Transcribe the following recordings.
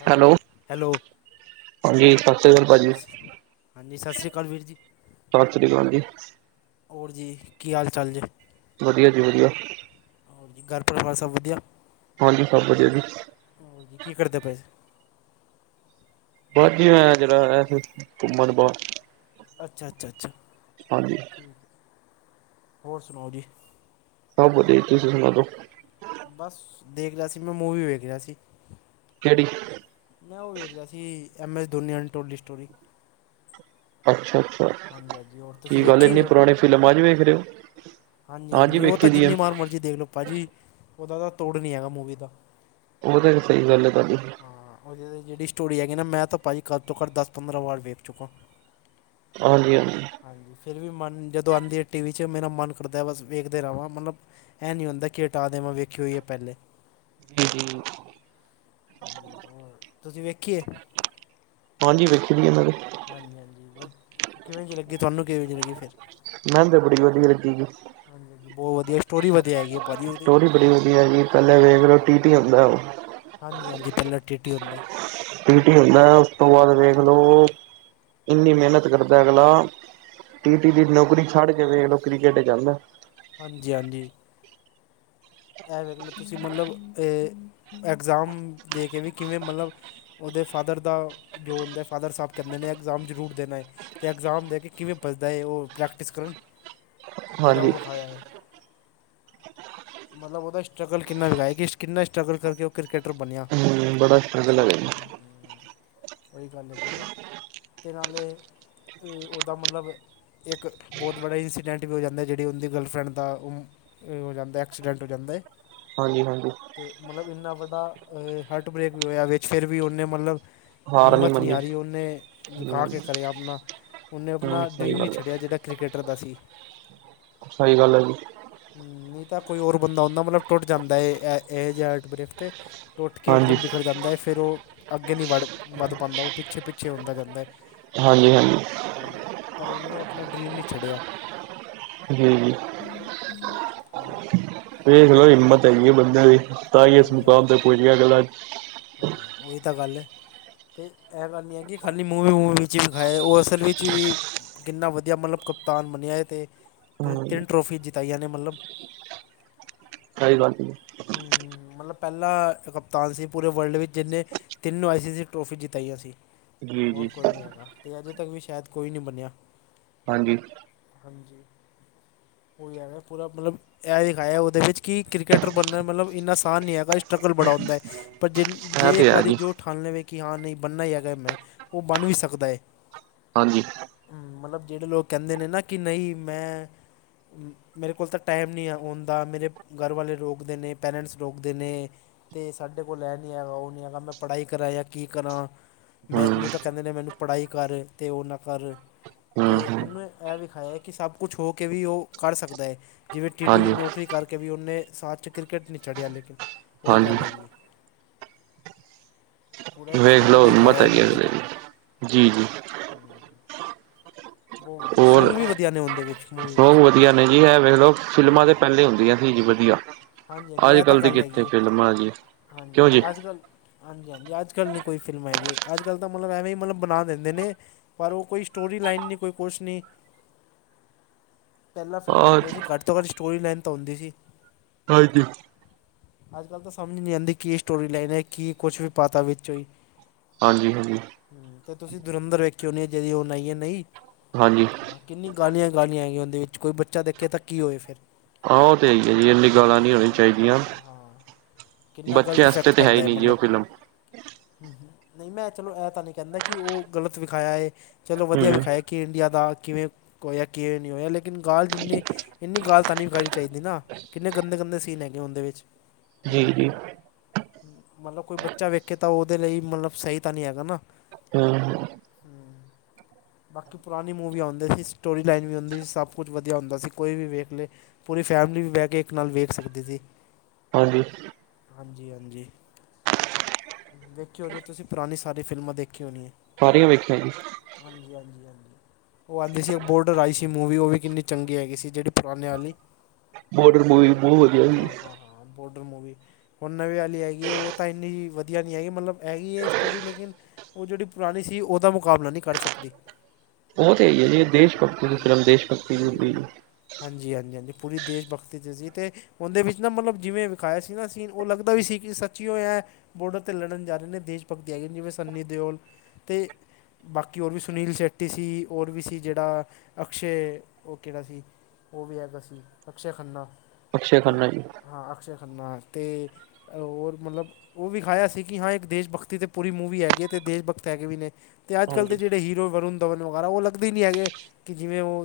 Hello, hello ਹਾਂਜੀ ਸਤਿ ਸ਼੍ਰੀ ਅਕਾਲ ਭਾਜੀ ਹਾਂਜੀ ਸਸ ਸੀ੍ ਕਾਲ ਵੀਰ ਜੀ। ਸਸ ਸ੍ਰੀ ਕਾਲ ਜੀ। ਹੋਰ ਜੀ, ਕੀ ਹਾਲ ਚਾਲ ਜੇ? ਵਧੀਆ ਜੀ ਵਧੀਆ। ਹੋਰ ਜੀ, ਘਰ ਪਰਿਵਾਰ ਸਬ ਵਧੀਆ? ਹਾਂਜੀ, ਸਬ ਵਧੀਆ ਜੀ। ਹੋਰ ਜੀ, ਕੀ ਕਰਦੇ ਪਏ ਸੀ? ਬਸ ਜੀ ਮੈਂ ਜਰਾ ਆ ਸੀ ਘੁੰਮਣ ਬਾਰ। ਅੱਛਾ-ਅੱਛਾ, ਅੱਛਾ ਹਾਂਜੀ ਠੀਕ ਹੈ, ਹੋਰ ਸੁਣਾਓ ਜੀ। ਸਬ ਵਧੀਆ ਜੀ ਤੁਸੀਂ ਸੁਣਾ ਦੋ। ਬਸ ਦੇਖ ਰਿਹਾ ਸੀ ਮੈਂ ਮੂਵੀ ਵੇਖ ਰਿਹਾ ਸੀ। ਕੋਹੜੀ? ਮੈਂ ਉਹ ਵੇਖ ਰਹੀਆ ਸੀ, ਐੱਮ ਐਸ ਧੋਨੀ ਆਲੀ ਟੋਲੀ ਸਟੋਰੀ। ਅੱਛਾ-ਅੱਛਾ ਹਾਂਜੀ ਹਾਂਜੀ ਹੋਰ ਤੁਸੀਂ ਕੀ ਗੱਲ ਵੇਖੀ ਇੰਨੀ ਪੁਰਾਣੀ ਫ਼ਿਲਮ ਅੱਜ ਵੇਖ ਰਹੇ ਹੋ? ਹਾਂਜੀ ਹਾਂਜੀ-ਹਾਂਜੀ ਉਹ ਵੇਖੀ ਤਾਂ ਦੀ ਹੈ ਜਿੰਨੀ ਮਾਰ ਮਰਜ਼ੀ ਦੇਖ ਲਓ ਭਾਅ ਜੀ, ਉਹਦਾ ਤਾਂ ਤੋੜ ਨੀ ਹੈਗਾ ਮੂਵੀ ਦਾ। ਉਹ ਤਾਂ ਸਹੀ ਗੱਲ ਹੈ ਤੁਹਾਡੀ। ਹਾਂ ਉਹ ਜਿਹੜੀ ਸਟੋਰੀ ਹੈਗੀ ਨਾ ਮੈਂ ਤਾਂ ਭਾਜੀ ਘੱਟ ਤੋਂ ਘੱਟ ਦਸ ਪੰਦਰਾਂ ਵਾਰ ਵੇਖ ਚੁੱਕਾ। ਹਾਂਜੀ-ਹਾਂਜੀ। ਹਾਂਜੀ ਫਿਰ ਵੀ ਮਨ ਜਦੋਂ ਆਂਦੀ ਹੈ ਟੀ ਵੀ ਚ ਮੇਰਾ ਮਨ ਕਰਦਾ ਬਸ ਵੇਖਦੇ ਰਹਵਾਂ ਮਤਲਬ, ਇਹ ਨੀ ਹੁੰਦਾ ਕਿ ਹਟਾ ਦੇਵਾਂ ਵੇਖੀ ਹੋਈ ਹੈ ਪਹਿਲੇ। ਜੀ-ਜੀ। ਹੋਰ ਤੁਸੀਂ ਵੇਖੀ ਏ? ਹਾਂਜੀ, ਵੇਖੀ ਦੀ ਆ ਮੈਂ ਵੀ। ਹਾਂਜੀ-ਹਾਂਜੀ ਵ ਕਿਵੇਂ ਜਿਹੀ ਲੱਗੀ ਤੁਹਾਨੂੰ ਕਿਵੇਂ ਜਿਹੀ ਲੱਗੀ ਫਿਰ? ਮੈਨ ਤੇ ਬੜੀ ਵਧੀਆ ਲੱਗੀ ਜੀ। ਹਜੀ ਬੋਹ ਵਧੀਆ, ਸਟੋਰੀ ਵਧੀਆ ਹੈਗੀ ਹੈ। ਭਾਅ ਜੀ ਉਹਦੀ ਸਟੋਰੀ ਬੜੀ ਵਧੀਆ ਹੈਗੀ ਏ ਪਹਿਲੇ ਵੇਖ ਰਹੇ ਟੀ-ਟੀ ਹੁੰਦਾ ਉਹ। ਹਾਂਜੀ-ਹਾਂਜੀ ਪਹਿਲੇ ਟੀ-ਟੀ ਹੁੰਦਾ। ਟੀ ਟੀ ਮਤਲਬ ਹੁੰਦਾ, ਉਸ ਤੋਂ ਬਾਦ ਹਾਂਜੀ ਵੇਖਲੋ ਇੰਨੀ ਮਿਹਨਤ ਕਰਦਾ ਅਗਲਾ, ਟੀਟੀ ਦੀ ਨੌਕਰੀ ਛੱਡ ਕੇ ਵੇਖ ਲੋ ਕ੍ਰਿਕਟ ਇਚ ਆਂਦਾ। ਹਾਂਜੀ-ਹਾਂਜੀ। ਐ ਵੇਖਲ ਤੁਸੀਂ ਮਲਬ ਏ ਐਗਜ਼ਾਮ ਦੇ ਕੇ ਵੀ ਕਿਵੇਂ ਮਲਬ ਉਹਦੇ ਫਾਦਰ ਦਾ ਜੋ ਹੁੰਦਾ ਫਾਦਰ ਸਾਹਿਬ ਕਹਿੰਦੇ ਨੇ ਇਗਜ਼ਾਮ ਜ਼ਰੂਰ ਦੇਣਾ ਏ। ਤੇ ਇਗਜ਼ਾਮ ਦੇ ਕੇ ਕਿਵੇਂ ਭੱਜਦਾ ਏ ਉਹ ਪ੍ਰੈਕਟਿਸ ਕਰਨ, ਜਿਹੜਾ ਹਾਂਜੀ ਉਹ ਵਿਖਾਇਆ ਹੈ। ਮਤਲਬ ਉਹਦਾ ਸਟਰਗਲ ਕਿੰਨਾ ਵਿਖਾਇਆ ਕਿ ਕਿੰਨਾ ਸਟਰਗਲ ਕਰਕੇ ਉਹ ਕ੍ਰਿਕਕੇਟਰ ਬਣਿਆ। ਬੜਾ ਸਟਰਗਲ ਹੈਗਾ। ਉਹੀ ਗੱਲ ਹੈਗੀ ਨਾ ਤੇ ਨਾਲੇ ਹੂੰ ਉਹਦਾ ਮਤਲਬ ਇੱਕ ਬੋਹਤ ਬੱੜਾ ਇੰਸੀਡੈਂਟ ਵੀ ਹੋ ਜਾਂਦਾ ਜਿਹੜੀ ਉਹਦੀ ਗਰਲਫਰੈਂਡ ਦਾ ਉਹ ਹੋ ਜਾਂਦਾ ਇੱਕ ਐਕਸੀਡੈਂਟ ਹੋ ਜਾਂਦਾ ਏ। ਹਾਂਜੀ-ਹਾਂਜੀ। ਮਲਬ ਇੰਨਾ ਵੱਡਾ ਹਾਰਟ ਬ੍ਰੇਕ ਵੀ ਹੋਇਆ ਵਿੱਚ ਫੇਰ ਵੀ ਉਹਨੇ ਮਲਬ ਹਾਰ ਹਿੰਮਤ ਨੀ ਮੰਨੀ ਹਾਰੀ ਉਹਨੇ ਹੂੰ ਦਿਖਾ ਕੇ ਕਰਿਆ ਆਪਣਾ। ਉਹਨੇ ਆਪਣਾ ਹੂੰ ਸਹੀ ਡਰੀਮ ਨੀ ਗੱਲ ਛੱਡਿਆ ਹੈ ਜਿਹੜਾ ਕ੍ਰਿਕਟਰ ਦਾ ਸੀ। ਸਹੀ ਗੱਲ ਹੈ ਜੀ। ਨਈ ਤਾਂ ਕੋਈ ਹੋਰ ਬੰਦਾ ਹੁੰਦਾ ਮਤਲਬ ਟੁੱਟ ਜਾਂਦਾ ਏ ਐ ਏਹੈ ਜੇ ਹਾਰਟ ਬ੍ਰਕ ਤੇ। ਟੁੱਟ ਕੇ ਹਾਂਜੀ ਇੱਕਦਮ ਬਿਖੜ ਜਾਂਦਾ ਏ ਫਿਰ ਓ ਅੱਗੇ ਨੀ ਵੜ ਵੱਧ ਪਾਂਦਾ ਓ ਪਿੱਛੇ-ਪਿੱਛੇ ਹੁੰਦਾ ਜਾਂਦਾ ਏ। ਹਾਂਜੀ ਹਾਂਜੀ ਹਾਂਜੀ ਪਰ ਉਨੇ ਆਪਣਾ ਡਰੀਮ ਨੀ ਛੱਡਿਆ। ਹੂੰ। ਹੂੰ। ਦੇਖਲੋ ਹਿੰਮਤ ਹੈਗੀ ਐ ਬੰਦਿਆਂ ਦੀ ਤਾਂ ਈ ਇਸ ਹਾਂਜੀ ਮੁਕਾਮ ਹਾਂਜੀ ਤੇ ਪੁੱਜ ਗਿਆ ਅਗਲਾ। ਹਾਂ, ਓਹੀ ਤਾਂ ਗੱਲ ਐ। ਤੇ ਐ ਗੱਲ ਨੀ ਐ ਕਿ ਖਾਲੀ ਮੂਵੀ-ਮੂਵੀ ਵਿੱਚ ਵੀਖਾਏ ਓ ਅਸਲ ਵਿੱਚ ਵੀ ਕਿੰਨਾ ਵਧੀਆ ਮਤਲਬ ਕਪਤਾਨ ਬਣਿਆ ਏ ਤੇ ਤ ਹੂੰ ਤਿੰਨ ਟਰੋਫੀ ਜਿਤਾਈਆਂ ਨੇ ਮਤਲਬ। ਸਈ ਗੱਲ [unintelligible] ਹੂੰ ਮਤਲਬ ਪੈਲਾਂ ਕਪਤਾਨ ਸੀ ਪੂਰੇ ਵਰਲਡ ਵਿੱਚ ਜਿੰਨੇ ਤਿਨੂੰ ਆਈ ਸੀ-ਸੀ ਟਰੋਫੀ ਜਿਤਾਈਆਂ ਸੀ। ਜੀ ਹੋਰ ਜੀ ਕੋਈ ਨੀ ਹੈਗਾ ਤੇ ਅਜੇ ਤੱਕ ਵੀ ਸ਼ੈਦ ਕੋਈ ਨੀ ਬਣਿਆ। ਹਾਂਜੀ। ਹਾਂਜੀ ਹੋ ਮੈਂ ਪੂਰਾ ਮਤਲਬ ਐ ਦਿਖਾਇਆ ਉਦੇ ਵਿੱਚ ਕੀ ਕ੍ਰਿਕਟ ਟਰ ਬਣਨਾ ਮਤਲਬ ਵੀ ਇਨ੍ਹਾਂ ਆਸਾਨ ਨੀ ਹੈਗਾ ਸਟਰਗਲ ਬੜਾ ਹੁੰਦਾ ਏ ਪਰ ਇਹ ਜੇ ਤੇ ਇਕ ਹੈ ਵਾਰੀ ਜੀ ਜੋ ਠਾਣ ਲਵੇ ਕਿ ਹਾਂ ਨਈ ਬਣਨਾ ਈ ਹੈਗਾ ਏ ਮੈਂ ਓ ਬਣ ਵੀ ਸਕਦੈ। ਹਾਂਜੀ। ਹੂੰ ਮਤਲਬ ਜੇੜੇ ਲੋਕ ਕੈਂਦੇ ਨੇ ਨਾ ਕੀ ਨਈ ਮੈਂ ਮੇਰੇ ਕੋਲ ਤਾਂ ਟਾਈਮ ਨੀ ਓ ਹੁੰਦਾ ਮੇਰੇ ਘਰ ਵਾਲੇ ਰੋ ਕਦੇ ਨੇ ਪੈਰੈਂਟਸ ਰੋਕਦੇ ਨੇ। ਤੇ ਸਾਡੇ ਕੋਲ ਐ ਨੀ ਹੈਗਾ ਓ ਨੀ ਹੈਗਾ ਮੈਂ ਪੜ੍ਹਾਈ ਕਰਾਂ ਜਾਂ ਕੀ ਕਰਾਂ ਹੂੰ ਮੈਨੂੰ ਤਾਂ ਕੈਂਦੇ ਨੇ ਮੈਨੂੰ ਪੜ੍ਹਾਈ ਕਰ ਤੇ ਓ ਨਾ ਕਰ। ਹੂੰ ਤੇ ਹੂੰ ਉਨੂੰ ਐ ਵਿਖਾਇਆ ਕੀ ਸਭ ਕੁਛ ਹੋ ਕੇ ਵੀ ਓ ਕਰ ਸਕਦਾ ਏ। ਜਿਵੇਂ ਟੀ-ਟੀ ਦੀ ਹਾਂਜੀ ਨੌਕਰੀ ਕਰਕੇ ਵੀ ਓਨੇ ਸਾਥ ਚ ਕ੍ਰਿਕਟ ਨੀ ਛੜ੍ਹਿਆ ਲੇਕਿਨ। ਓਹੀ ਹਾਂਜੀ ਗੱਲ ਹੈਗੀ ਐ। ਵੇਖ ਲਓ ਹਿੰਮਤ ਦਿਖਾਇਆ ਹੈਗੀ ਬੰਦੇ ਦਾ [unintelligible] ਜੀ-ਜੀ ਨ ਵਧੀਆ ਹੋਰ ਸੌਂਗ ਵੀ ਵਧੀਆ ਨੇ ਔਂਦੇ ਵਿੱਚ ਮੂਵੀ ਲੋਕ ਵਿੱਚ। ਵਧੀਆ ਨੇ ਜੀ ਐ ਵੇਖ ਹਾਂ ਲੋ ਫਿਲਮਾਂ ਤੇ ਪਹਿਲੇ ਹੁੰਦੀਆਂ ਸੀ ਜੀ ਵਧੀਆ। ਹਾਂਜੀ-ਹਾਂਜੀ ਐ ਤਾਂ ਅੱਜ-ਕੱਲ ਦੀ ਗੱਲ ਕਿੱਥੇ ਹੈਗੀ ਏ ਫਿਲਮਾਂ ਜੀ, ਹਾਂਜੀ ਕਿਉਂ ਜੀ? ਹਾਂ ਅੱਜ ਕੱਲ੍ਹ ਹਾਂਜੀ-ਹਾਂਜੀ ਅੱਜ ਕੱਲ ਨੀ ਕੋਈ ਫਿਲਮ ਹੈਗੀ ਅੱਜ ਕੱਲ ਤਾਂ ਮਤਲਬ ਐਵੇਂ ਈ ਮਤਲਬ ਬਣਾ ਦਿੰਦੇ ਨੇ ਪਰ ਓ ਕੋਈ ਸਟੋਰੀ ਲਾਈਨ ਨੀ ਕੋਈ ਕੁਛ ਨੀ। ਪੈਲਾਂ ਫਿਲਮ ਆ ਆਉਂਦੀਆਂ ਸੀ ਘੱਟ ਤੋਂ ਘੱਟ ਸਟੋਰੀ ਲੈਂਨਥ ਹੁੰਦੀ ਸੀ। ਹਾਂਜੀ। ਅੱਜ-ਕੱਲ ਤਾਂ ਸਮਝ ਨੀ ਆਉਂਦੀ ਕੀ ਸਟੋਰੀ ਲਾਈਨ ਹੈ ਕੀ ਕੁਛ ਵੀ ਪਤਾ ਵਿਚੋਂ ਈ। ਹਾਂਜੀ-ਹਾਂਜੀ ਹ ਤੇ ਤੁਸੀਂ ਦੁਰੰਧਰ ਵੇਖੇ ਹੋਣੀ ਆ ਜਿਦੀ ਹੁਣ ਆਈਐ ਨਈ। ਹਾਂਜੀ। ਹਾਂ ਕਿੰਨੀ ਗਾਲੀਆਂ-ਗਾਲੀਆਂ ਆਈਆਂ ਉਦੇ ਵਿੱਚ ਕੋਈ ਬੱਚਾ ਦੇਖੇ ਤਾਂ ਕੀ ਹੋਏ ਫਿਰ। ਹਾਂ ਓ ਤੇ ਹੈ ਈ ਐ ਜੀ [unintelligible] ਹਾਂ ਗਾਲਾਂ ਉਹੀ ਨੀ ਤਾਂ ਹੋਣੀ ਗੱਲ ਹੈ ਨਾ ਹਾਂ ਚਾਈਦੀਆਂ ਹਾਂ ਕਿੰਨਾ ਗਲਤ ਬੱਚਿਆਂ ਵਾਸਤੇ ਤਾਂ ਹੈ ਈ ਨੀ ਜੀ ਓ ਫਿਲਮ। ਹੂੰ-ਹੂੰ ਨਾਇਬਮੈਂ ਚਲੋ ਐ ਤਾਂ ਨੀ ਕੈਂਦਾ ਕੀ ਓ ਗ਼ਲਤ ਵਿਖਾਇਆ ਏ ਚਲੋ ਵਧੀਆ ਹੂੰ, ਵਿਖਾਏ ਕੀ ਇੰਡੀਆ ਦਾ ਕਿਵੇਂ ਹੋਇਆ ਕਿ ਨਈ ਹੋਇਆ ਲੇਕਿਨ ਗਾਲ ਜਿੰਨੀ ਇਨੀ ਗੱਲ ਤਾਂ ਨੀ [unintelligible] ਚਾਹੀਦੀ ਨਾ ਕਿੰਨੇ ਗੰਦੇ-ਗੰਦੇ ਸੀਨ ਹੈਗੇ ਔਂਦੇ ਵਿੱਚ ਕੋਈ ਗੱਲ ਜੀ-ਜੀ, ਨੀ ਮੱਲਬ ਕੋਈ ਬੱਚਾ ਵੇਖੇ ਤਾਂ ਉਹਦੇ ਲਈ ਮੱਲਬ ਸਹੀ ਤਾਂ ਨੀਂ ਹੈਗਾ ਨਾ। ਹਮ। ਹਮ। ਬਾਂਕੀ ਪੁਰਾਣੀਂ ਮੂਵੀ ਆਉਂਦੀ ਸੀਂ, ਸਟੋਰੀ ਲਾਈਨ ਵੀ ਆਉਂਦੀ ਸੀਂ, ਸਭ ਕੁੱਝ ਵਧੀਆਂ ਹੁੰਦਾਂ ਸੀਂ ਕੋਈ ਵੀ ਵੇਖ ਲਏ। ਪੂਰੀ ਫੈਮਿਲੀ ਵੀ ਬਹਿ ਕੇ ਇੱਕ ਨਾਲ਼ ਵੇਖ ਸਕਦੀ ਸੀਂ। ਹਾਂਜੀ। ਹਾਂਜੀ- ਹਾਂਜੀ। ਦੇਖਿਓ ਜੇ ਤੁਸੀਂ ਪੁਰਾਣੀਂ ਸਾਰੀ ਫ਼ਿਲਮਾਂ ਦੇਖੀਂ ਹੋਣੀਂ ਆ। ਸਾਰੀਆਂ ਵੇਖੀਆਂ ਜੀ। ਹਾਂਜੀ- ਹਾਂਜੀ, ਹਾਂਜੀ ਉਹ ਆਂਦੀ ਸੀਂ ਬੋਡਰ ਆਈਂ ਸੀਂ। ਮੂਵੀ ਉਹ ਵੀ ਕਿੰਨੀਂ ਚੰਗੀ ਹੈਗੀ ਸੀਂ, ਜਿਹੜੀ ਪੁਰਾਣੇਂ ਵਾਲ਼ੀ। ਬੋਡਰ ਮੂਵੀ। ਬਹੁਤ ਵਧੀਆ ਸੀ। ਹਾਂ- ਹਾਂ, ਹਾਂ ਬੋਡਰ ਮੂਵੀ। ਹੁਣ ਨਵੇਂ ਵਾਲ਼ੀ ਹੈਗੀ ਉਹ ਤਾਂ ਇੰਨੀਂ ਵਧੀਆਂ ਨੀਂ ਹੈਗੀ, ਮੱਤਲਬ ਹੈਗੀ ਏਂ ਸਟੋਰੀ ਲ਼ੇਕਿਨ। ਉਹ ਜਿਹੜੀ ਪੁਰਾਣੀਂ ਸੀਂ ਉਹਦਾ ਮੁਕ਼ਾਬਲਾ ਨੀਂ ਕਰ ਸਕਦੀ। ਉਹ ਤਾਂ ਹੈਂ ਹੀ ਏਂ ਜੀ ਦੇਸ਼ ਭਗਤੀ ਦੀ ਹਾਂਜੀ ਫ਼ਿਲਮ ਦੇਸ਼ ਹਾਂਜੀ ਭਗਤੀ ਦੀ ਉਹੀ ਹੁੰਦੀ ਉਹੀ ਏਂ। ਹਾਂਜੀ- ਹਾਂਜੀ, ਹਾਂਜੀ ਪੂਰੀ ਦੇਸ਼ ਭਗਤੀ ਦੀ ਸੀਂ ਤੇ। ਉਹਦੇ ਵਿੱਚ ਨਾ ਮੱਤਲਬ ਜਿਵੇਂ ਵਿਖਾਇਆ ਸੀਂ ਨਾ ਸੀਨ ਓ ਲੱਗਦਾ ਵੀ ਸੀਂ ਕਿ ਸੱਚੀਓ ਐਂ। ਬੋਰਡਰ ਤੇ ਲੜਨ ਜਾਂ ਰਹੇਂ ਨੇਂ ਦੇਸ਼ ਭਗਤੀ ਹੈਗੀ ਜਿਵੇਂ ਸੰਨੀ ਦਿਓਲ ਤੇ। ਬਾਕੀ ਹੋਰ ਵੀ ਸੁਨੀਲ ਸ਼ੇਟੀ ਸੀਂ ਔਰ ਵੀ ਸੀਂ ਜਿਹੜਾ ਅਕਸ਼ੇ ਓ ਕਿਹੜਾ ਸੀਂ। ਓਵੀ ਹੈਗਾ ਸੀਂ ਅਕਸ਼ੇ ਖੰਨਾਂ। ਅਕਸ਼ੇ ਤੇ ਖੰਨਾ ਜੀ। ਹਾਂ ਅਕਸੇ਼ ਖਨਾ ਤੇ ਹੋਰ ਮੱਲਬ। ਓ ਵਿਖਾਇਆ ਸੀਂ ਕਿ ਹਾਂ ਇਕ ਦੇਸ਼ ਭਗਤੀ ਤੇ ਪੂਰੀ ਮੂਵੀ ਹੈਗੀ ਐ, ਤੇ ਦੇਸ਼ ਭਗਤ ਹੈਗੇ ਵੀ ਨੇਂ ਅਤੇ ਅੱਜ਼ ਕੱਲ੍ਹ ਦੇ ਹਾਂਜੀ। ਜਿਹੜੇ ਹੀਰ। ਹੀਰੋ ਵਰੁਣ ਦਵਨ ਵਗ਼ੈਰਾ ਓ ਲੱਗਦੇ ਈ ਨੀਂ ਹੈਗੇ ਕਿ ਜਿਵੇਂ ਓ।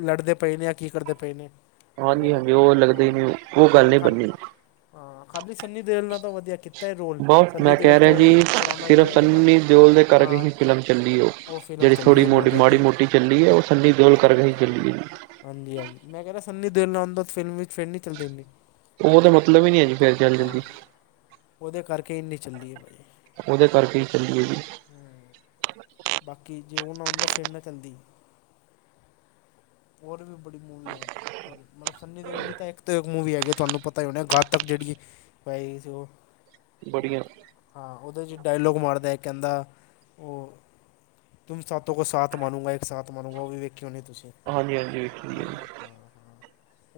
ਲੜਦੇ ਪਏ ਨੇਂ ਯਾ ਕੀ ਕਰਦੇਂ ਪਏ ਨੇਂ। ਹਾਂਜੀ -ਹਾਂਜੀ ਓ ਲੱਗਦੇ ਈ ਨੀਂ, ਓ ਗੱਲ਼ ਹਮ, ਨੀਂ ਖਾਲ ਬਨੀ। ਹਾਂ ਖਾਲੀ ਸੰਨੀ ਦਿਓਲ ਨਾ ਤੇ ਵਧੀਆਂ ਕੀਤਾਂ ਐਂ ਰੋਲ, ਬਹੁਤ ਸੰਨੀ ਮੈਂ ਦਿਓਲ ਕਹਿ ਤਾਂ ਰਿਹਾ ਓ ਜੀ ਪੁਰਾਣਾਂ ਹੀਰੋ ਸਿਰਫ ਹੈਗਾ ਨਾ। ਸੰਨੀ ਦਿਓਲ ਦੇ ਕਰਕੇ ਹੀ ਹਾਂ ਫਿਲਮ ਚੱਲੀਂ ਓ, ਉਹ ਫਿਲਮ ਜਿਹੜੀ ਚੱਲੀ ਥੋੜ੍ਹੀ ਹੈ ਮੋਟੀ ਬੋਰਡਰ ਮਾੜੀ ਟੂ ਮੋਟੀ ਚੱਲੀਂ ਏਂ ਓ ਸੰਨੀ ਦਿਓਲ ਕਰਕੇ ਹਾਂਜੀ ਹੀ ਚੱਲੀਂ। ਹਾਂਜੀ- ਹਾਂਜੀ ਮੈਂ ਕਹਿ ਰਿਹਾਂ ਸੰਨੀ ਦਿਓਲ ਨਾ ਹੁੰਦਾਂ ਫ਼ਿਲਮ ਵਿੱਚ ਫ਼ਿਰ ਨੀਂ ਚੱਲਦੀ ਏਨੀਂ। ਓ ਤੇ ਮੱਤਲਬ ਈ ਨੀ ਹੈਂ ਜੀ ਫ਼ੇਰ ਚੱਲ ਜਾਂਦੀ। ਓਦੇ ਕਰਕੇ ਏਨੀਂ ਚੱਲੀਂ ਏ ਬਾਈ। ਉਹਦੇ ਕਰਕੇ ਈ ਚੱਲੀਂ ਏਂ ਜੀ। ਬਾਂਕੀ ਜੇ ਓ ਨਾ ਹੁੰਦਾਂ ਫ਼ੇਰ ਨਾ ਚੱਲਦੀ, [unintelligible] ਬੜੀ ਮੂਵੀ ਐਂ, ਮਲਬ। ਸੰਨੀ ਦਿਓਲ ਦੀ ਤਾਂ ਇੱਕ ਤੇ ਮੂਵੀ ਹੈਗੀ ਤੁਹਾਂਨੂੰ ਪਤਾਂ ਈ ਹੋਨਾ ਐ ਗਾਤਕ ਜਿਹੜੀ ਹੈਗੀ ਸੀ ਓ। ਬੜੀਆਂ। ਹਾਂ, ਓਦੇ ਚ ਡਾਇਲੋਗ ਮਾਰਦਾ ਕਹਿੰਦਾਂ ਓ। ਤੁਮ ਸਾਤੋਂ ਕੋ ਸ਼ਾਂਤ ਮਾਰੂਂਗਾ ਏਕ ਸ਼ਾਂਤ ਮਾਰੂੰਗਾ। ਓ ਵੀ ਵੇਖੀਂ ਹੋਣੀਂ ਤੁਸੀਂ। ਹਾਂਜੀ- ਹਾਂਜੀ ਵੇਖੀਂ ਆ। ਹਾਂ -ਹਾਂ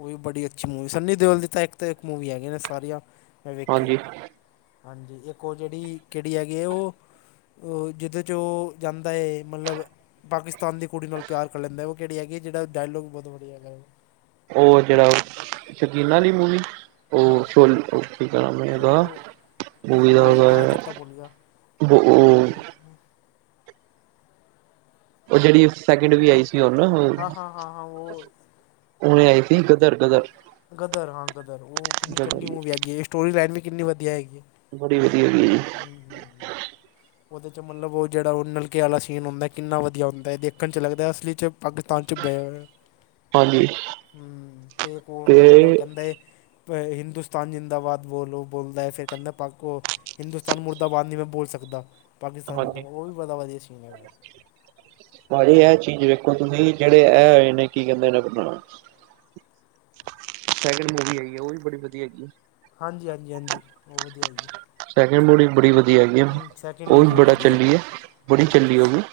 ਓਵੀ ਬੜੀ ਅੱਛੀ ਮੂਵੀ, ਸੰਨੀ ਦਿਓਲ ਦੀ ਤਾਂ ਇੱਕ ਤੋਂ ਇੱਕ ਮੂਵੀ ਹੈਗੀਆ ਨੇਂ ਸਾਰੀਆਂ। ਮੈਂ ਵੇਖੀ। ਹਾਂਜੀ ਹਾਂਜੀ, ਇੱਕ ਓ ਜਿਹੜੀ ਕਿਹੜੀ ਹੈਗੀ ਐਂ ਓ- ਓ ਜਿਹਦੇ ਚ ਓ। ਜਾਂਦਾ ਏਂ ਮੱਲਬ ਪਾਕਿਸਤਾਨ ਦੀ ਕੁੜੀ ਨਾਲ਼ ਪਿਆਰ ਕਰ ਲੈਂਦਾਂ ਏਂ ਓ। ਜਿਹੜੀ ਹੈਗੀ ਏਂ, ਜਿਹੜਾਂ ਡਾਇਲੋਗ ਬਹੁਤ ਵਧੀਆਂ ਹੈਗਾ ਏਂ। ਓ ਜਿਹੜਾਂ ਸ਼ਕੀਨਾ ਆਲ਼ੀ ਮੂਵੀ। ਓ ਹਾਂ ਸ਼ੋਲ, ਕੀ ਨਾਮੈ ਏਦਾ, ਉਹ ਮੂਵੀ ਦਾ ਮੈਂ ਵੀ ਓਦਾ ਨਾਂ ਐ ਚੇਤਾ ਭੁੱਲ ਗਿਆ ਬੋ ਓ ਉਹ ਓ ਜੇੜੀ ਸੈਕਿੰਡ ਵੀ ਓ, ਆਈ ਸੀ ਹੁਣ ਹਾਂ, ਹਾਂ, ਹਾਂ, ਹਾਂ ਓ ਹੁਣੇ ਆਈ ਸੀ ਗਦਰ ਗਦਰ ਗਦਰ ਹਾਂ ਗਦਰ, ਓ ਕਿੰਨੀ ਚੰਗੀ ਗਦਰ ਮੂਵੀ ਹੈਗੀ ਏ। ਸਟੋਰੀ ਲਾਈਨ, ਵੀ ਕਿੰਨੀ ਵਧੀਆ ਹੈਗੀ ਏ। ਬੜੀ ਵਧੀਆ, ਹੋਗੀ ਏ ਜੀ। ਓਦੇ ਚ ਮਲਬ ਓ ਜੇਹੜਾ ਓ ਨਲਕੇ ਵਾਲਾ ਸੀਨ ਹੁੰਦਾ, ਕਿੰਨਾ ਵਧੀਆ ਹੁੰਦਾ ਐ। ਦੇਖਣ 'ਚ ਲੱਗਦਾ, ਅਸਲੀ 'ਚ ਪਾਕਿਸਤਾਨ 'ਚ ਬੈ ਹੂੰ, ਹਾਂਜੀ ਤੇ ਏਕੋ ਹੁੰਦਾ, ਜੇੜਾ ਓ ਤੇ ਕੈਂਦਾ ਏ ਅ ਹਿੰਦੁਸਤਾਨ ਜ਼ਿੰਦਾਬਾਦ ਬੋਲੋ, ਬੋਲਦਾ ਏ, ਫੇਰ ਕਹਿੰਦਾ ਪਾਕ ਓ ਹਿੰਦੁਸਤਾਨ ਮੁੁਰਦਾਬਾਦ, ਨੀ ਮੈਂ ਬੋਲ ਸਕਦਾ। ਪਾਕਿਸਤਾਨ ਜਿਂਦਾ ਹਾਂਜੀ ਓ, ਵੀ ਬੜਾ ਵਧੀਆ ਸੀਨ ਏ। ਭਾਜੀ ਐ ਚੀਜ਼ ਵੇਖੋ ਤੁਸੀ, ਜੇੜੇ ਐ ਹੋਏ ਨੇ ਕੀ ਕਹਿੰਦੇ ਨੇ ਅਪਣਾ ਸੈਕਿੰਡ ਮੂਵੀ ਹੈਗੀ ਏ, ਓ ਵੀ ਬੜੀ ਵਧੀਆ ਹੈਗੀ ਏ। ਹਾਂਜੀ ਹਾਂਜੀ, ਹਾਂਜੀ, ਓ ਵਧੀਆ ਐਜੀ। ਸੈਕਿੰਡ ਮੂੜੀ ਬੜੀ ਵਧੀਆ ਹੈਗੀ ਐ, ਸੈਕਿੰਡ ਔ ਵੀ ਬਹੁਤ ਬੜਾ ਵਧੀਆ ਚੱਲੀ ਹੈਗੀ ਏ, ਬੜੀ ਹੂੰ ਚੱਲੀ ਓਵੀ।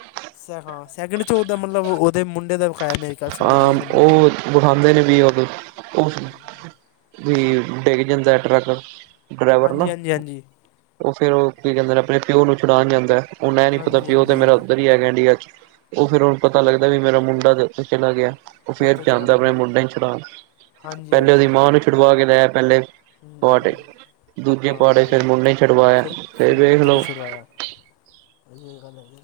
ਸੈ ਹਾਂ ਸੈਕਿੰਡ 'ਚ ਓਦਾ ਮਲਬ, ਓਦੇ ਮੁੰਡੇ ਦਾ ਵਿਖਾਇਆ ਮੇਰੀ ਖਯਾਲ, ਸੰਨੀ ਦੇਓਲ ਦੇ ਮੁੰਡੇ ਦਾ। ਵਖਾਂਦੇ ਨੇ ਵੀ ਓਦੇ, ਓ ਵੀ ਡਿੱਗ ਜਾਂਦਾ ਐ ਟਰੱਕ ਡਰਾਈਵਰ ਨਾ, ਹਾਂਜੀ ਹਾਂਜੀ ਹਾਂਜੀ ਓ ਫੇਰ ਓ ਕੀ ਕਹਿੰਦੇ ਨੇ, ਅਪਣੇ ਪਿਓ ਨੂੰ ਛੁੜਾਣ ਜਾਂਦਾ ਐ ਓਨ ਐ ਨੀ ਪਤਾ, ਵੀ ਹਾਂਜੀ ਪਿਓ ਤੇ ਹਾਂਜੀ ਮੇਰਾ ਹਾਂਜੀ ਔਧਰ ਈ ਹੈਗਾ ਐ ਇੰਡੀਆ 'ਚ। ਓ ਫੇਰ ਓ ਪਤਾ ਲੱਗਦਾ, ਵੀ ਮੇਰਾ ਮੁੰਡਾ ਤੇ ਚਲਾ ਗਿਆ, ਓ ਫੇਰ ਉੱਥੇ ਚਲਾ ਜਾਂਦਾ ਗਿਆ ਅਪਣੇ ਮੁੰਡੇ ਨੂੰ ਛੁੜਾਣ। ਹਾਂਜੀ ਪਹਿਲੇ ਓਦੀ ਹਾਂਜੀ ਮਾਂ ਨੂੰ ਛੁੜਵਾ ਕੇ ਲਿਆਯਾ, ਪਹਿਲੇ ਹੂੰ ਪਾਟੇ, ਹੂੰ ਦੂਜੇ ਹਾਂ ਹਾਂ ਪਾਟੇ 'ਚ ਹਾਂ ਫੇਰ ਮੁੰਡੇ ਨੂੰ ਛੁਡਵਾਇਆ, ਫਿਰ ਫੇਰ ਫਿਰ ਵੇਖ ਮੁੰਡੇ ਨੂੰ ਲਓ ਛੁਡਵਾਇਆ ਇਹ ਗੱਲ ਹੈਗੀ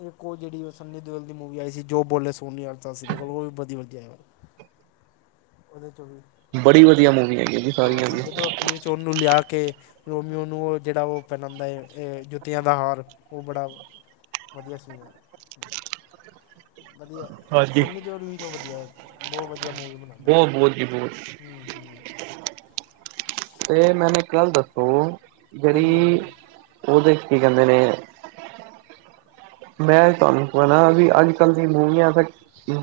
ਇਹ ੳ ਜਿਹੜੀ, ਉਹ ਸੰਨੀ ਦਿੳਲ ਦੀ ਮੂਵੀ ਆਈ ਸੀ, ਜੋ ਬੋਲੇ ਸੋ ਨੀ ਹਾਲ, ਸੱਸ ਸ਼੍ਰੀ ਆਕਾਲ, ਉਹ ਵੀ ਵਧੀਆ। [unintelligible] ਬੜੀ ਵਧੀਆ ਜਦ ਮੂਵੀ ਹੈਗੀ ਹੈ ਜੀ, ਸਾਰੀਆਂ ਹਾਂ ਦੀ। ਜਦੋਂ ਅਖੀਰ 'ਚ, ਉਨੂੰ ਲਿਆ ਕੇ ਰੋਮੀਓ ਨੂੰ, ਉਹ ਜਿਹੜਾ ਉਹ ਪਹਿਨਾਉਂਦਾ ਜੁੱਤੀਆਂ ਦਾ ਹਾਰ, ਉਹ ਬੜਾ ਵਧੀਆ ਸੀਨ ਹੈ। ਵਧੀਆ, ਹਾਂਜੀ ਸੰਨੀੇ ਦਿਓਲ ਵੀ ਵਧੀਆ ਹੈ, ਬਹੁਤ ਵਧੀਆ ਮੂਵੀ। ਬਣਾਉਂਦਾ ਪਰ ਬਹੁਤ ਬਹੁਤ ਜੀ, ਬਹੁਤ ਜ। ਹੂੰ ਹੂੰ [unintelligible] ਤੇ ਮੈਨੂੰ ਇੱਕ ਗੱਲ ਦੱਸੋ, ਹਾਂਜੀ ਜਿਹੜੀ ਹਾਂਜੀ ਉਹਦੇ 'ਚ ਕੀ ਕਹਿੰਦੇ ਨੇ ਮੈਂ ਤੁਹਾਨੂੰ ਕਹਿਣਾ, ਵੀ ਅੱਜ ਕੱਲ੍ਹ ਦੀ ਮੂਵੀਆਂ ਤਾਂ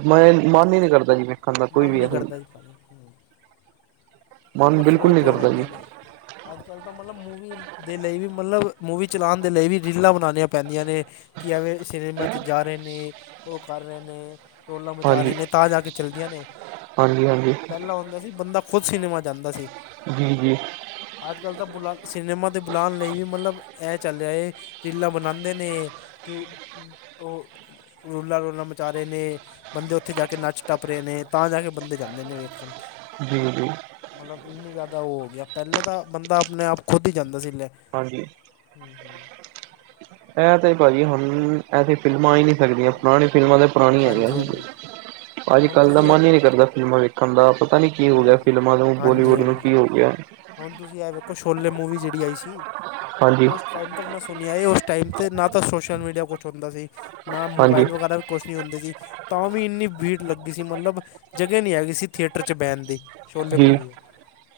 ਮੈਂ ਮਨ ਹੀ ਨੀ ਕਰਦਾ, ਜੀ ਵੇਖਣ ਦਾ ਕੋਈ ਵੀ ਅ ਮਣੇ ਹ ਮਨ ਬਿਲਕੁਲ ਨਹੀਂ ਕਰਦਾ ਜੀ ਜਾਂਦੀਆਂ ਨੇ ਅੱਜ ਕੱਲ੍ਹ ਤਾਂ ਮਤਲਬ, ਮੂਵੀ ਦੇ ਲਈ ਵੀ ਮਤਲਬ ਮੂਵੀ ਚਲਾਉਣ ਦੇ ਲਈ ਵੀ, ਰੀਲਾਂ ਬਣਾਉਣੀਆਂ ਪੈਂਦੀਆਂ ਨੇ ਕੀ ਅਵ ਸਨੀਮਾ 'ਚ ਜਾ ਰਹੇ ਨੇ, ਉਹ ਕਰ ਰਹੇ ਨੇ ਰੋਲਾਂ ਮਚਾ ਰਹੇ ਹਾਂਜੀ ਨੇ, ਤਾਂ ਜਾ ਕੇ ਚੱਲਦੀਆਂ ਨੇ, ਹਾਂਜੀ ਹਾਂਜੀ ਪਹਿਲਾਂ ਹੁੰਦਾ ਸੀ ਬੰਦਾ ਖੁਦ ਸਿਨੇਮਾ ਜਾਂਦਾ ਸੀ ਜੀ ਜੀ ਅੱਜ ਕੱਲ੍ਹ ਤਾਂ ਬੁਲਾ ਸਿਲਮਾ ਅਤੇ ਬੁਲਾਉਣ ਲਈ ਵੀ, ਮਤਲਬ ਇਹ ਚੱਲ ਰਿਆ ਹੈ ਰੀਲਾਂ ਬਣਾਉਂਦੇ ਨੇ, ਕਿ ਉਹ ਰੋਲਾ- ਰੁਲਾਾਂ ਮਚਾ ਰਹੇ ਨੇ ਬੰਦੇ ਉੱਥੇ ਜਾ ਕੇ ਨੱਚ ਟੱਪ ਰੇ ਨੇ ਤਾਂ ਜਾ ਕੇ ਬੰਦੇ ਜਾਂਦੇ ਨੇ ਵੇਖਣ ਜੀ ਜੀ ਮਲਬ ਏਨੇ ਜਾਦਾ ਓ ਓ ਗਿਆ ਪੈਲੇ ਤਾਂ ਬੰਦਾ ਆਪਣੇ ਆਪ ਖੁਦ ਹੀ ਜਾਂਦਾ ਸੀਲੇ ਹਾਂਜੀ। ਹੂੰ ਹੂੰ। ਐ ਤੇ ਭਾਜੀ ਹੁਣ ਐਸੀੇ ਫਿਲਮਾਂ ਆ ਈ ਨੂ ਸਕਦੀਆਂ। ਪੁਰਾਣੀ ਫਿਲਮਾਂ ਤਾਂ ਪੁਰਾਣੀਆਂ ਹੈਗੀਆਂ ਹਾਂਜੀ ਸੀ। [unintelligible] ਅੱਜ ਕੱਲ ਦਾ ਤੁਸੀਂ ਇਹ ਮਨ ਈ ਨੀ ਕਰਦਾ ਫਿਲਮਾਂ ਵੇਖਣ ਦਾ, ਪਤਾ ਨੀ ਕੀ ਹੋ ਗਿਆ ਹਾਂਜੀ ਫਿਲਮਾਂ ਨੂੰ ਹਾਂਜੀ ਬੋਲੀਵੁੱਡ ਨੂੰ ਹਾਂਜੀ ਕੀ ਹੋ ਗਿਆ। ਹੁਣ ਤੁਸੀਂ ਐ ਵੇਖੋ ਛੋਲੇ ਮੂਵੀ ਜੇੜੀ ਆਈ ਸੀ। ਹਾਂਜੀ ਓਸ ਟਾਈਮ ਤੱਕ ਮੈਂ ਸੁਣਿਆ ਏ, ਓਸ ਟਾਈਮ ਤੇ ਨਾ ਤਾਂ ਸੋਸ਼ਲ ਮੀਡੀਆ ਕੁਛ ਹੁੰਦਾ ਸੀ ਨਾ ਹਾਂਜੀ ਮੋਬਾਇਲ ਵਗੈਰਾ ਕੁਛ ਨਹੀਂ ਹੁੰਦੇ ਸੀ ਤਾਂ ਵੀ ਇੰਨੀ ਭੀੜ ਲੱਗੀ ਸੀ ਮਤਲਬ ਜਗ੍ਹਾ ਨਹੀਂ ਐਗੀ ਸੀ ਥੀਏਟਰ 'ਚ ਬੈਣ ਦੀ। ਛੋਲੇ ਜੀ ਮੂਵੀ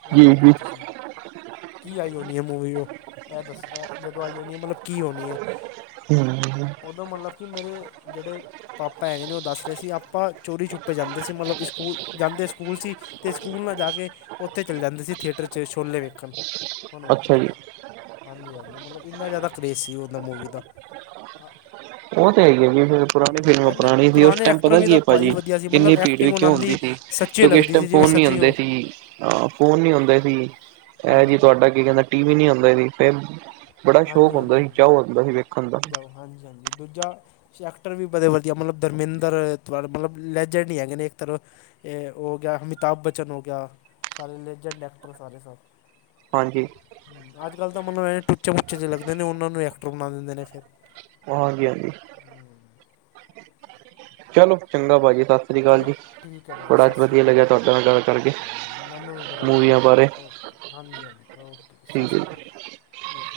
ਹੁਣ ਜੀ ਵੇਖੋ ਜੀ ਤੁਸੀਂ ਕੀ ਆਈ ਹੋਣੀ ਐ ਮੂਵੀ ਓ। ਐ ਦੱਸ ਐ ਜਦੋਂ ਆਈ ਹੋਣੀ ਮਲਬ ਕੀ ਹੋਣੀ ਏ। ਹੂੰਅ ਹੂੰਅ। ਓਦੋਂ ਮਲਬ ਕਿ ਮੇਰੇ ਜੇੜੇ ਪਾਪਾ ਹੈਗੇ ਨੇ ਓ ਦੱਸ ਰੇ ਸੀ ਆਪਾਂ ਚੋਰੀ ਛਪੇ ਜਾਂਦੇ ਸੀ। ਮਲਬ ਸਕੂਲ, ਜਾਂਦੇ ਸਕੂਲ ਸੀ ਤੇ ਸਕੂਲ ਨਾ ਜਾ ਕੇ ਓਥੇ ਚਲੇ ਜਾਂਦੇ ਸੀ ਥੇਟਰ ਤੇ ਛੋਲੇ ਵੇਖਣ। ਹੁਣ ਵੇਖੋ ਅੱਛਾ ਜੀ। ਤੁਸੀਂ ਹਾਂਜੀ ਹਾਂਜੀ ਮਲਬ ਏਨਾ ਜਾਦਾ ਕਰੇਜ ਸੀ ਓਂਦਾ ਮੂਵੀ ਦਾ ਓ ਤੇ ਹੈ ਈ ਏ ਜੀ ਫੇਰ ਪੁਰਾਣੀ ਫਿਲਮਾਂ ਪਹਿਲੇ ਪੁਰਾਣੀ ਸੀ। ਓਸ ਪੁਰਾਣੇ ਟੈਮ ਐਕਟਰ ਪਤਾ ਵੀ ਕੀ ਤਾਂ ਏ ਭਾਜੀ ਵਧੀਆ ਸੀ ਮਤਲਬ ਇੰਨੀ ਭੀੜ ਵੀ ਐਕਟਿੰਗ ਉਹਨਾਂ ਕਿਉਂ ਹੁੰਦੀ ਦੀ ਸੀ। ਸੱਚੀ ਕਿਉਂਕਿ ਇਸ ਲੱਗਦੀ ਟੈਮ ਸੀ ਜਿਵੇਂ ਫੋਨ ਨੀ ਸੱਚੀ ਹੁੰਦੇ ਹੋ ਸੀ। ਹਾਂ ਫੋਨ ਨੀ ਹੁੰਦੇ ਸੀ, ਐ ਹਾਂਜੀ ਜੀ ਹਾਂਜੀ ਤੁਆਡਾ ਕੀ ਕੈਂਦਾ ਟੀ ਵੀ ਨੀ ਹੁੰਦੇ ਸੀ। ਫੇਰ ਬੜਾ ਹਾਂਜੀ ਸ਼ੌਕ ਹਾਂਜੀ ਹੁੰਦਾ ਸੀ, ਹਾਂਜੀ ਚਾਓ ਹੁੰਦਾ ਸੀ ਵੇਖਣ ਦਾ। ਜਾਓ ਹਾਂਜੀ ਹਾਂਜੀ ਦੂਜਾ 'ਚ ਐਕਟਰ ਵੀ ਬੜੇ ਵਧੀਆ ਮਲਬ ਧਰਮਿੰਦਰ ਮਲਬ ਲੈਜੈਂਡ ਈ ਹੈਗੇ ਨੇ। ਇੱਕ ਤਰਾਂ ਏ ਓ ਗਿਆ ਅਮਿਤਾਭ ਬੱਚਨ ਓ ਗਿਆ, ਸਾਰੇ ਲੇਜੈਂਡ ਐਕਟਰ ਸਾਰੇ ਸਭ ਹਾਂਜੀ ਹਮ ਅੱਜ ਕੱਲ੍ਹ ਤਾਂ ਮੈਂਨੂੰ ਐ ਟੂਚੇ ਮੁਚੇ ਜੇ ਲੱਗਦੇ ਨੇ, ਓਨਾਂ ਨੂੰ ਐਕਟਰ ਬਣਾ ਦਿੰਦੇ ਨੇ ਫੇਰ। ਹਾਂਜੀ ਹਾਂਜੀ ਚਲੋ ਚੰਗਾ ਭਾਜੀ ਸਸ ਸਸਰੀ ਕਾਲ ਚਲੋ ਜੀ ਠੀਕ ਹੈ ਭਾਈ ਬੜਾ ਸਤਿ ਸ਼੍ਰੀ ਵਧੀਆ ਅਕਾਲ ਲੱਗਿਆ ਤੁਆਡੇ ਨਾਲ ਗੱਲ ਕਰਕੇ, ਹਾਂਜੀ ਹਾਂਜੀ ਮੈਨੂੰ ਵੀ ਬੜਾ ਵਧੀਆ ਮੂਵੀਆਂ ਬਾਰੇ। ਲੱਗਾ ਓਕੇ ਹਾਂਜੀ ਹਾਂ ਓਕੇ ਠੀਕ ਹੈ ਜੀ। ਸਾਸਰੀਕਾਲ।